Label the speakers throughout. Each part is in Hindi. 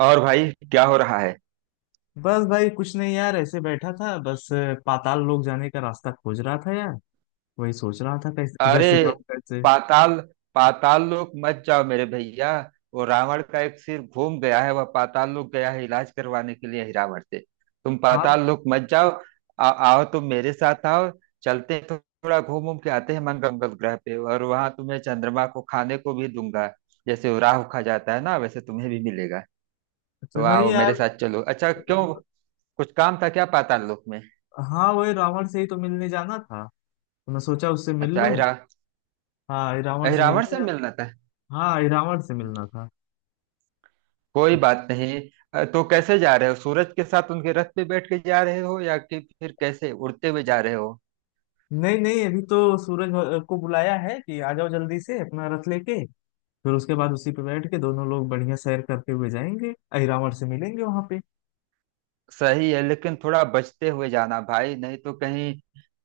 Speaker 1: और भाई, क्या हो रहा है?
Speaker 2: बस भाई कुछ नहीं यार, ऐसे बैठा था। बस पाताल लोक जाने का रास्ता खोज रहा था यार। वही सोच रहा था कैसे किधर
Speaker 1: अरे!
Speaker 2: से जाऊं कैसे।
Speaker 1: पाताल पाताल लोक मत जाओ मेरे भैया। वो रावण का एक सिर घूम गया है, वह पाताल लोक गया है इलाज करवाने के लिए ही रावण से। तुम
Speaker 2: हाँ।
Speaker 1: पाताल लोक मत जाओ। आओ, तुम मेरे साथ आओ। चलते हैं, थोड़ा घूम घूम के आते हैं मंगल ग्रह पे, और वहां तुम्हें चंद्रमा को खाने को भी दूंगा। जैसे वो राहु खा जाता है ना, वैसे तुम्हें भी मिलेगा।
Speaker 2: अच्छा
Speaker 1: तो
Speaker 2: नहीं
Speaker 1: आओ मेरे
Speaker 2: यार।
Speaker 1: साथ चलो। अच्छा, क्यों? कुछ काम था क्या पाताल लोक में?
Speaker 2: हाँ वही रावण से ही तो मिलने जाना था, तो मैं सोचा उससे मिल
Speaker 1: अच्छा,
Speaker 2: लूं। हाँ ये रावण से
Speaker 1: अहिरावण
Speaker 2: मिलने
Speaker 1: से
Speaker 2: जा।
Speaker 1: मिलना था।
Speaker 2: हाँ ये रावण से मिलना था।
Speaker 1: कोई बात नहीं। तो कैसे जा रहे हो? सूरज के साथ उनके रथ पे बैठ के जा रहे हो, या कि फिर कैसे उड़ते हुए जा रहे हो?
Speaker 2: नहीं नहीं, अभी तो सूरज को बुलाया है कि आ जाओ जल्दी से अपना रथ लेके। फिर उसके बाद उसी पे बैठ के दोनों लोग बढ़िया सैर करते हुए जाएंगे, अहिरावण से मिलेंगे वहां पे।
Speaker 1: सही है, लेकिन थोड़ा बचते हुए जाना भाई, नहीं तो कहीं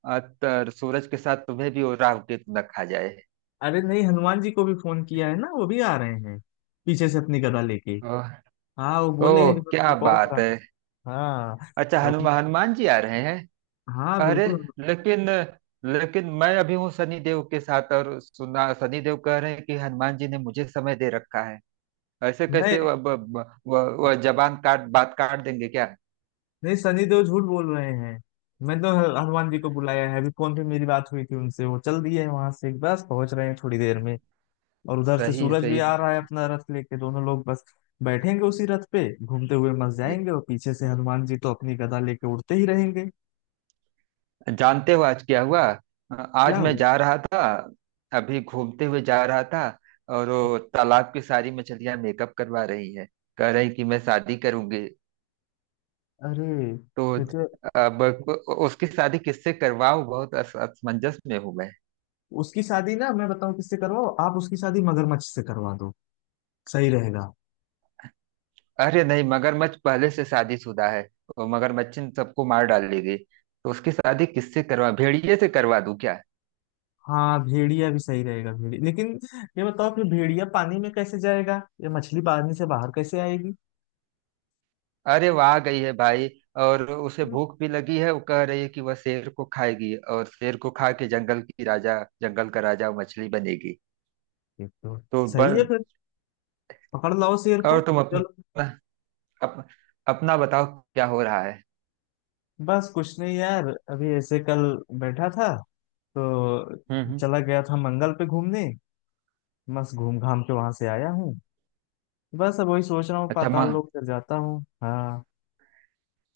Speaker 1: सूरज के साथ तुम्हें भी वो राहु केतु न खा जाए।
Speaker 2: अरे नहीं, हनुमान जी को भी फोन किया है ना, वो भी आ रहे हैं पीछे से अपनी गदा लेके।
Speaker 1: ओह।
Speaker 2: हाँ वो बोले
Speaker 1: ओह,
Speaker 2: हैं कि बस
Speaker 1: क्या
Speaker 2: मैं पहुंच
Speaker 1: बात
Speaker 2: रहा
Speaker 1: है!
Speaker 2: हूं। हाँ।
Speaker 1: अच्छा,
Speaker 2: वो अपनी-
Speaker 1: हनुमान हनुमान जी आ रहे हैं।
Speaker 2: हाँ
Speaker 1: अरे!
Speaker 2: बिल्कुल।
Speaker 1: लेकिन, मैं अभी हूँ शनिदेव के साथ, और सुना शनिदेव कह रहे हैं कि हनुमान जी ने मुझे समय दे रखा है। ऐसे कैसे?
Speaker 2: नहीं
Speaker 1: वह जबान काट बात काट देंगे क्या?
Speaker 2: नहीं, सनी देओल झूठ बोल रहे हैं। मैं तो हनुमान जी को बुलाया है, अभी फोन पे मेरी बात हुई थी उनसे, वो चल दिए हैं वहां से, बस पहुंच रहे हैं थोड़ी देर में। और उधर से
Speaker 1: सही है,
Speaker 2: सूरज भी
Speaker 1: सही
Speaker 2: आ रहा है अपना रथ लेके, दोनों लोग बस बैठेंगे उसी रथ पे, घूमते हुए मस
Speaker 1: है।
Speaker 2: जाएंगे। और पीछे से हनुमान जी तो अपनी गदा लेके उड़ते ही रहेंगे।
Speaker 1: जानते हो आज क्या हुआ?
Speaker 2: क्या
Speaker 1: आज मैं
Speaker 2: हुआ?
Speaker 1: जा रहा था, अभी घूमते हुए जा रहा था। और वो तालाब की सारी मछलियां मेकअप करवा रही है, कह रही कि मैं शादी करूंगी।
Speaker 2: अरे
Speaker 1: तो
Speaker 2: ये तो।
Speaker 1: अब उसकी शादी किससे करवाऊं? बहुत असमंजस में हूं मैं।
Speaker 2: उसकी शादी ना मैं बताऊं किससे करवाओ, आप उसकी शादी मगरमच्छ से करवा दो, सही रहेगा।
Speaker 1: अरे नहीं, मगरमच्छ पहले से शादीशुदा है। और मगरमच्छ ने सबको मार डालेगी, तो उसकी शादी किससे करवा भेड़िए से करवा दूं क्या?
Speaker 2: हाँ भेड़िया भी सही रहेगा भेड़िया, लेकिन ये बताओ कि भेड़िया पानी में कैसे जाएगा, ये मछली पानी से बाहर कैसे आएगी।
Speaker 1: अरे वहां गई है भाई, और उसे भूख भी लगी है। वो कह रही है कि वह शेर को खाएगी, और शेर को खा के जंगल का राजा मछली बनेगी।
Speaker 2: ये तो।
Speaker 1: तो
Speaker 2: सही है
Speaker 1: बन।
Speaker 2: फिर। पकड़ लाओ शेर
Speaker 1: और
Speaker 2: को।
Speaker 1: तुम
Speaker 2: चलो।
Speaker 1: अपना, अप, अपना बताओ, क्या हो रहा है?
Speaker 2: बस कुछ नहीं यार, अभी ऐसे कल बैठा था तो
Speaker 1: हम्म,
Speaker 2: चला गया था मंगल पे घूमने। बस घूम घाम के वहां से आया हूँ। बस अब वही सोच रहा हूँ
Speaker 1: अच्छा माँ।
Speaker 2: पाताल लोक फिर जाता हूँ हाँ।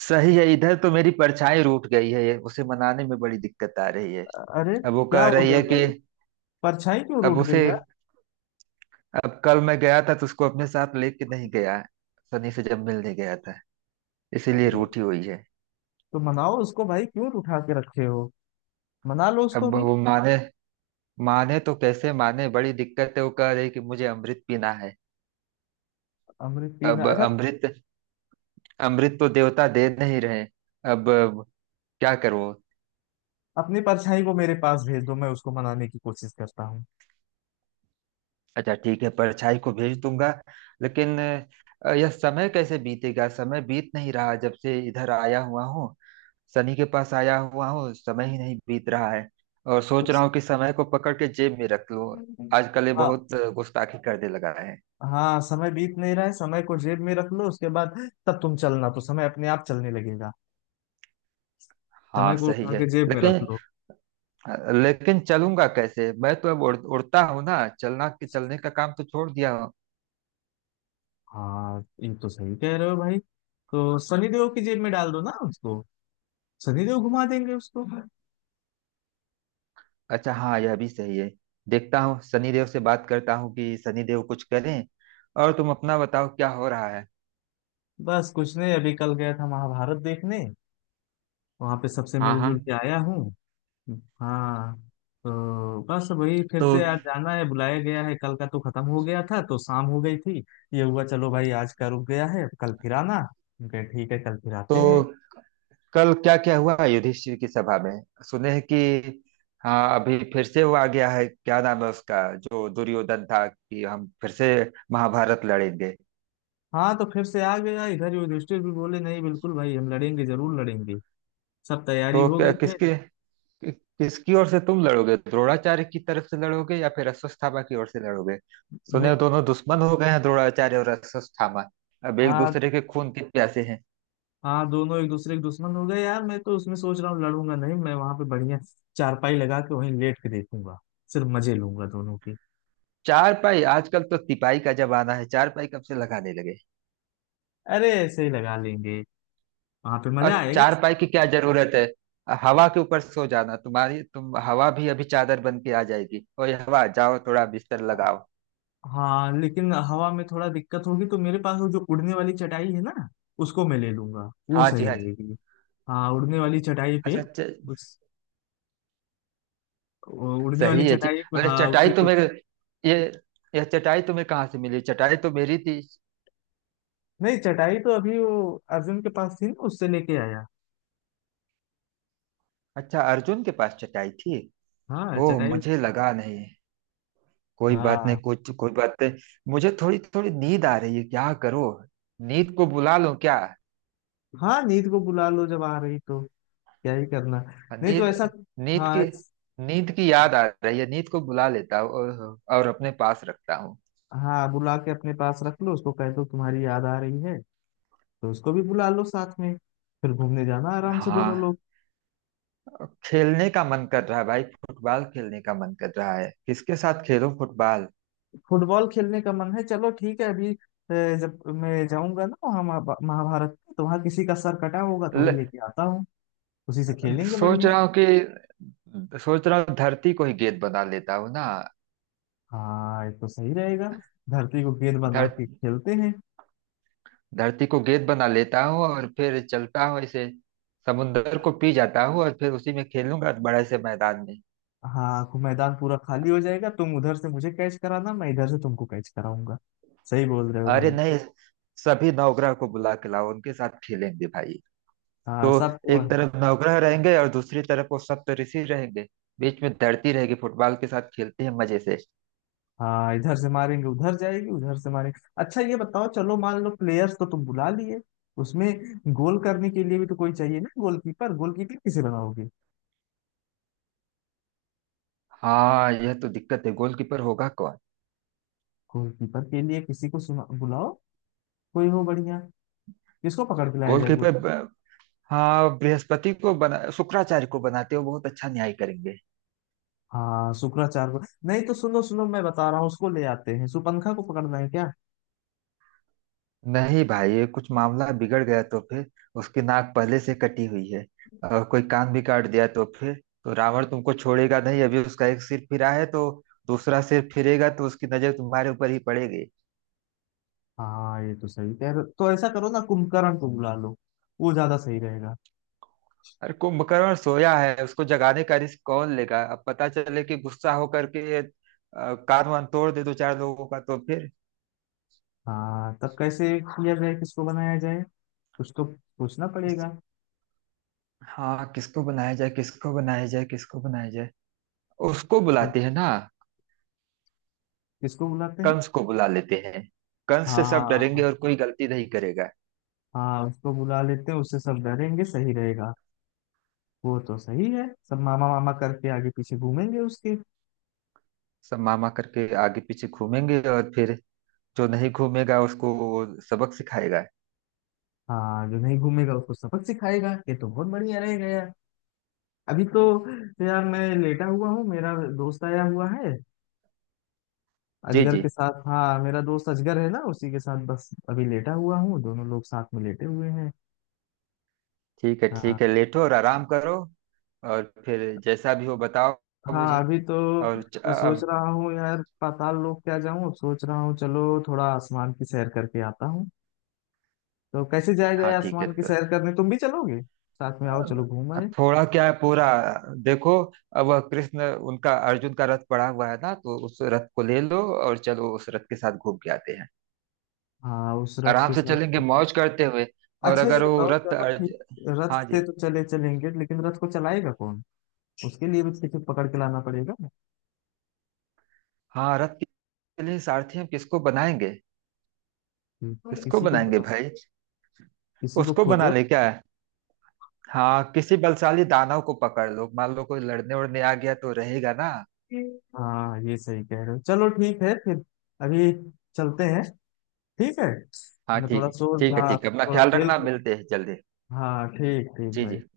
Speaker 1: सही है, इधर तो मेरी परछाई रूठ गई है, ये उसे मनाने में बड़ी दिक्कत आ रही है।
Speaker 2: अरे
Speaker 1: अब वो
Speaker 2: क्या
Speaker 1: कह
Speaker 2: हो
Speaker 1: रही
Speaker 2: गया
Speaker 1: है कि,
Speaker 2: भाई? परछाई क्यों
Speaker 1: अब
Speaker 2: रूठ
Speaker 1: उसे,
Speaker 2: गई?
Speaker 1: अब कल मैं गया था तो उसको अपने साथ लेके नहीं गया। सनी से जब मिलने गया था, इसीलिए
Speaker 2: अरे
Speaker 1: रूठी हुई है।
Speaker 2: तो मनाओ उसको भाई, क्यों उठा के रखे हो। मना लो उसको
Speaker 1: अब
Speaker 2: भी।
Speaker 1: वो माने, तो कैसे माने, बड़ी दिक्कत है। वो कह रही कि मुझे अमृत पीना है।
Speaker 2: अमृत पीना,
Speaker 1: अब
Speaker 2: अच्छा।
Speaker 1: अमृत, तो देवता दे नहीं रहे। अब क्या करो?
Speaker 2: अपनी परछाई को मेरे पास भेज दो, मैं उसको मनाने की कोशिश करता हूँ।
Speaker 1: अच्छा ठीक है, परछाई को भेज दूंगा। लेकिन यह समय कैसे बीतेगा? समय बीत नहीं रहा जब से इधर आया हुआ हूँ। सनी के पास आया हुआ हूँ, समय ही नहीं बीत रहा है। और सोच रहा
Speaker 2: उस-
Speaker 1: हूँ कि समय को पकड़ के जेब में रख लूं।
Speaker 2: हम्म।
Speaker 1: आजकल ये
Speaker 2: हाँ।
Speaker 1: बहुत गुस्ताखी करने लगा है।
Speaker 2: हाँ समय बीत नहीं रहा है, समय को जेब में रख लो उसके बाद। तब तुम चलना तो समय अपने आप चलने लगेगा।
Speaker 1: हाँ
Speaker 2: समय को
Speaker 1: सही
Speaker 2: उठा
Speaker 1: है,
Speaker 2: के जेब में रख
Speaker 1: लेकिन,
Speaker 2: लो।
Speaker 1: चलूंगा कैसे? मैं तो अब उड़ता हूँ ना, चलना के चलने का काम तो छोड़ दिया हूँ।
Speaker 2: हाँ ये तो सही कह रहे हो भाई। तो शनिदेव की जेब में डाल दो ना उसको, शनिदेव घुमा देंगे उसको।
Speaker 1: अच्छा हाँ, यह भी सही है। देखता हूँ, सनी देव से बात करता हूँ कि सनी देव कुछ करें। और तुम अपना बताओ, क्या हो रहा है?
Speaker 2: बस कुछ नहीं, अभी कल गया था महाभारत देखने। वहां पे सबसे
Speaker 1: हाँ हाँ।
Speaker 2: मिलजुल के आया हूँ। हाँ। तो बस वही फिर
Speaker 1: तो
Speaker 2: से आज जाना है, बुलाया गया है, कल का तो खत्म हो गया था तो शाम हो गई थी। ये हुआ चलो भाई आज का रुक गया है, कल फिर आना, हम कहे ठीक है कल फिर आते हैं।
Speaker 1: तो कल क्या क्या हुआ युधिष्ठिर की सभा में? सुने हैं कि हाँ, अभी फिर से वो आ गया है, क्या नाम है उसका, जो दुर्योधन था, कि हम फिर से महाभारत लड़ेंगे।
Speaker 2: हाँ तो फिर से आ गया इधर, युधिष्ठिर भी बोले नहीं बिल्कुल भाई हम लड़ेंगे जरूर लड़ेंगे। सब तैयारी
Speaker 1: तो
Speaker 2: हो
Speaker 1: क्या,
Speaker 2: गई है।
Speaker 1: कि- किसकी ओर से तुम लड़ोगे? द्रोणाचार्य की तरफ से लड़ोगे, या फिर अश्वत्थामा की ओर से लड़ोगे? सुने,
Speaker 2: ने,
Speaker 1: दोनों दुश्मन हो गए हैं, द्रोणाचार्य और अश्वत्थामा अब एक
Speaker 2: हाँ
Speaker 1: दूसरे के खून के प्यासे हैं।
Speaker 2: हाँ, दोनों एक दूसरे के दुश्मन हो गए यार, मैं तो उसमें सोच रहा हूँ लड़ूंगा नहीं, मैं वहां पे बढ़िया चारपाई लगा के वहीं लेट के देखूंगा। सिर्फ मजे लूंगा दोनों की।
Speaker 1: चार पाई? आजकल तो तिपाई का जमाना है, चार पाई कब से लगाने लगे?
Speaker 2: अरे ऐसे ही लगा लेंगे, वहां पे मजा
Speaker 1: और
Speaker 2: आएगा।
Speaker 1: चार पाई की क्या जरूरत है? हवा के ऊपर सो जाना। तुम, हवा भी अभी चादर बन के आ जाएगी। और ये हवा, जाओ थोड़ा बिस्तर लगाओ।
Speaker 2: हाँ लेकिन हवा में थोड़ा दिक्कत होगी, तो मेरे पास वो जो उड़ने वाली चटाई है ना, उसको मैं ले लूंगा, वो
Speaker 1: हाँ जी,
Speaker 2: सही
Speaker 1: हाँ जी।
Speaker 2: रहेगी। हाँ उड़ने वाली चटाई पे।
Speaker 1: अच्छा,
Speaker 2: उस वो उड़ने वाली
Speaker 1: सही है जी।
Speaker 2: चटाई पे,
Speaker 1: अरे!
Speaker 2: हाँ
Speaker 1: चटाई
Speaker 2: उसी
Speaker 1: तो
Speaker 2: पे।
Speaker 1: मेरे ये यह चटाई तुम्हें कहाँ से मिली? चटाई तो मेरी थी।
Speaker 2: नहीं चटाई तो अभी वो अर्जुन के पास थी ना, उससे लेके आया।
Speaker 1: अच्छा, अर्जुन के पास चटाई थी।
Speaker 2: हाँ
Speaker 1: ओह,
Speaker 2: चटाई
Speaker 1: मुझे लगा नहीं। कोई बात नहीं,
Speaker 2: हाँ।
Speaker 1: कुछ कोई बात नहीं। मुझे थोड़ी थोड़ी नींद आ रही है, क्या करो? नींद को बुला लूं क्या?
Speaker 2: हाँ नींद को बुला लो, जब आ रही तो क्या ही करना। नहीं तो
Speaker 1: नींद
Speaker 2: ऐसा।
Speaker 1: नींद
Speaker 2: हाँ
Speaker 1: की नींद की याद आ रही है, नींद को बुला लेता हूँ और, अपने पास रखता हूँ।
Speaker 2: हाँ बुला के अपने पास रख लो, उसको कह दो तुम्हारी याद आ रही है, तो उसको भी बुला लो साथ में। फिर घूमने जाना आराम से दोनों
Speaker 1: हाँ,
Speaker 2: लोग।
Speaker 1: खेलने का मन कर रहा है भाई, फुटबॉल खेलने का मन कर रहा है, किसके साथ खेलूं फुटबॉल?
Speaker 2: फुटबॉल खेलने का मन है, चलो ठीक है अभी जब मैं जाऊंगा ना वहाँ महाभारत में, तो वहाँ किसी का सर कटा होगा तो वही
Speaker 1: ल,
Speaker 2: लेके आता हूँ। उसी से खेलेंगे
Speaker 1: सोच
Speaker 2: बढ़िया।
Speaker 1: रहा हूँ कि, सोच रहा हूँ धरती को ही गेंद बना लेता हूँ ना।
Speaker 2: हाँ ये तो सही रहेगा, धरती को गेंद बना
Speaker 1: धर,
Speaker 2: के खेलते हैं।
Speaker 1: धरती को गेंद बना लेता हूँ और फिर चलता हूँ ऐसे। समुंदर को पी जाता हूँ और फिर उसी में खेलूंगा बड़े से मैदान में।
Speaker 2: हाँ मैदान पूरा खाली हो जाएगा, तुम उधर से मुझे कैच कराना, मैं इधर से तुमको कैच कराऊंगा। सही बोल रहे हो
Speaker 1: अरे
Speaker 2: भाई।
Speaker 1: नहीं, सभी नवग्रह को बुला के लाओ, उनके साथ खेलेंगे भाई।
Speaker 2: हाँ
Speaker 1: तो
Speaker 2: सबको।
Speaker 1: एक तरफ नवग्रह रहेंगे और दूसरी तरफ वो सप्तऋषि रहेंगे, बीच में धरती रहेगी, फुटबॉल के साथ खेलते हैं मजे से।
Speaker 2: हाँ इधर से मारेंगे उधर जाएगी, उधर से मारेंगे। अच्छा ये बताओ, चलो मान लो प्लेयर्स तो तुम बुला लिए, उसमें गोल करने के लिए भी तो कोई चाहिए ना, गोलकीपर। गोलकीपर किसे बनाओगे?
Speaker 1: हाँ, यह तो दिक्कत है, गोलकीपर होगा कौन?
Speaker 2: गोलकीपर के लिए किसी को सुना बुलाओ, कोई हो बढ़िया। किसको पकड़ के लाया जाए गोल।
Speaker 1: गोलकीपर ब- हाँ, बृहस्पति को बना शुक्राचार्य को बनाते हो, बहुत अच्छा न्याय करेंगे।
Speaker 2: हाँ शुक्राचार्य को। नहीं तो सुनो सुनो, मैं बता रहा हूँ, उसको ले आते हैं, सुपंखा को पकड़ना है क्या।
Speaker 1: नहीं भाई, ये कुछ मामला बिगड़ गया तो फिर, उसकी नाक पहले से कटी हुई है, और कोई कान भी काट दिया तो फिर तो रावण तुमको छोड़ेगा नहीं। अभी उसका एक सिर फिरा है, तो दूसरा सिर फिरेगा तो उसकी नजर तुम्हारे ऊपर ही पड़ेगी।
Speaker 2: हाँ ये तो सही कह रहे हो। तो ऐसा करो ना कुंभकर्ण को बुला लो, वो ज्यादा सही रहेगा।
Speaker 1: अरे कुंभकर्ण सोया है, उसको जगाने का रिस्क कौन लेगा? अब पता चले कि गुस्सा होकर के कान वान तोड़ दे, दो चार लोगों का, तो फिर?
Speaker 2: हाँ तब कैसे किया जाए, किसको बनाया जाए। कुछ तो पूछना
Speaker 1: किस,
Speaker 2: पड़ेगा।
Speaker 1: हाँ, किसको बनाया जाए, किसको बनाया जाए, किसको बनाया जाए? उसको बुलाते हैं ना,
Speaker 2: किसको बुलाते हैं?
Speaker 1: कंस को बुला लेते हैं। कंस से सब डरेंगे
Speaker 2: हाँ
Speaker 1: और कोई गलती नहीं करेगा।
Speaker 2: हाँ, उसको बुला लेते हैं, उससे सब डरेंगे, सही रहेगा। वो तो सही है, सब मामा मामा करके आगे पीछे घूमेंगे उसके।
Speaker 1: सब मामा करके आगे पीछे घूमेंगे, और फिर जो नहीं घूमेगा उसको वो सबक सिखाएगा।
Speaker 2: हाँ जो नहीं घूमेगा उसको सबक सिखाएगा, ये तो बहुत बढ़िया रहेगा यार। अभी तो यार मैं लेटा हुआ हूँ, मेरा दोस्त आया हुआ है
Speaker 1: जी
Speaker 2: अजगर
Speaker 1: जी।
Speaker 2: के साथ। हाँ मेरा दोस्त अजगर है ना, उसी के साथ बस अभी लेटा हुआ हूँ, दोनों लोग साथ में लेटे हुए हैं।
Speaker 1: ठीक है,
Speaker 2: हाँ।
Speaker 1: ठीक है, लेटो और आराम करो, और फिर जैसा भी हो बताओ
Speaker 2: हाँ
Speaker 1: मुझे।
Speaker 2: अभी तो
Speaker 1: और
Speaker 2: मैं सोच
Speaker 1: अब,
Speaker 2: रहा हूँ यार, पाताल लोक क्या जाऊँ, अब सोच रहा हूँ चलो थोड़ा आसमान की सैर करके आता हूँ। तो कैसे जाएगा ये
Speaker 1: हाँ ठीक है,
Speaker 2: आसमान की
Speaker 1: तो
Speaker 2: सैर करने, तुम भी चलोगे साथ में, आओ चलो घूम आए।
Speaker 1: अब थोड़ा, क्या है पूरा, देखो, अब वह कृष्ण उनका अर्जुन का रथ पड़ा हुआ है ना, तो उस रथ को ले लो और चलो उस रथ के साथ घूम के आते हैं।
Speaker 2: हाँ उस रथ
Speaker 1: आराम
Speaker 2: के
Speaker 1: से
Speaker 2: साथ।
Speaker 1: चलेंगे मौज करते हुए। और
Speaker 2: अच्छा ये
Speaker 1: अगर वो
Speaker 2: बताओ
Speaker 1: रथ
Speaker 2: चलो ठीक, रथ
Speaker 1: हाँ
Speaker 2: से
Speaker 1: जी।
Speaker 2: तो चले चलेंगे लेकिन रथ को चलाएगा कौन? उसके लिए भी किसी को पकड़ के लाना पड़ेगा।
Speaker 1: हाँ रथ के लिए सारथी हम किसको बनाएंगे? किसको
Speaker 2: किसी को
Speaker 1: बनाएंगे
Speaker 2: बताओ,
Speaker 1: भाई,
Speaker 2: किसी को
Speaker 1: उसको बना
Speaker 2: खोजो।
Speaker 1: ले, क्या है? हाँ, किसी बलशाली दानव को पकड़ लो, मान लो कोई लड़ने उड़ने आ गया तो रहेगा ना।
Speaker 2: हाँ ये सही कह रहे हो, चलो ठीक है फिर अभी चलते हैं ठीक है।
Speaker 1: हाँ
Speaker 2: मैं
Speaker 1: ठीक
Speaker 2: थोड़ा
Speaker 1: है, ठीक है,
Speaker 2: हाँ
Speaker 1: ठीक है, अपना
Speaker 2: थोड़ा
Speaker 1: ख्याल
Speaker 2: खेल
Speaker 1: रखना,
Speaker 2: कूद।
Speaker 1: मिलते हैं जल्दी।
Speaker 2: हाँ ठीक ठीक
Speaker 1: जी
Speaker 2: भाई।
Speaker 1: जी।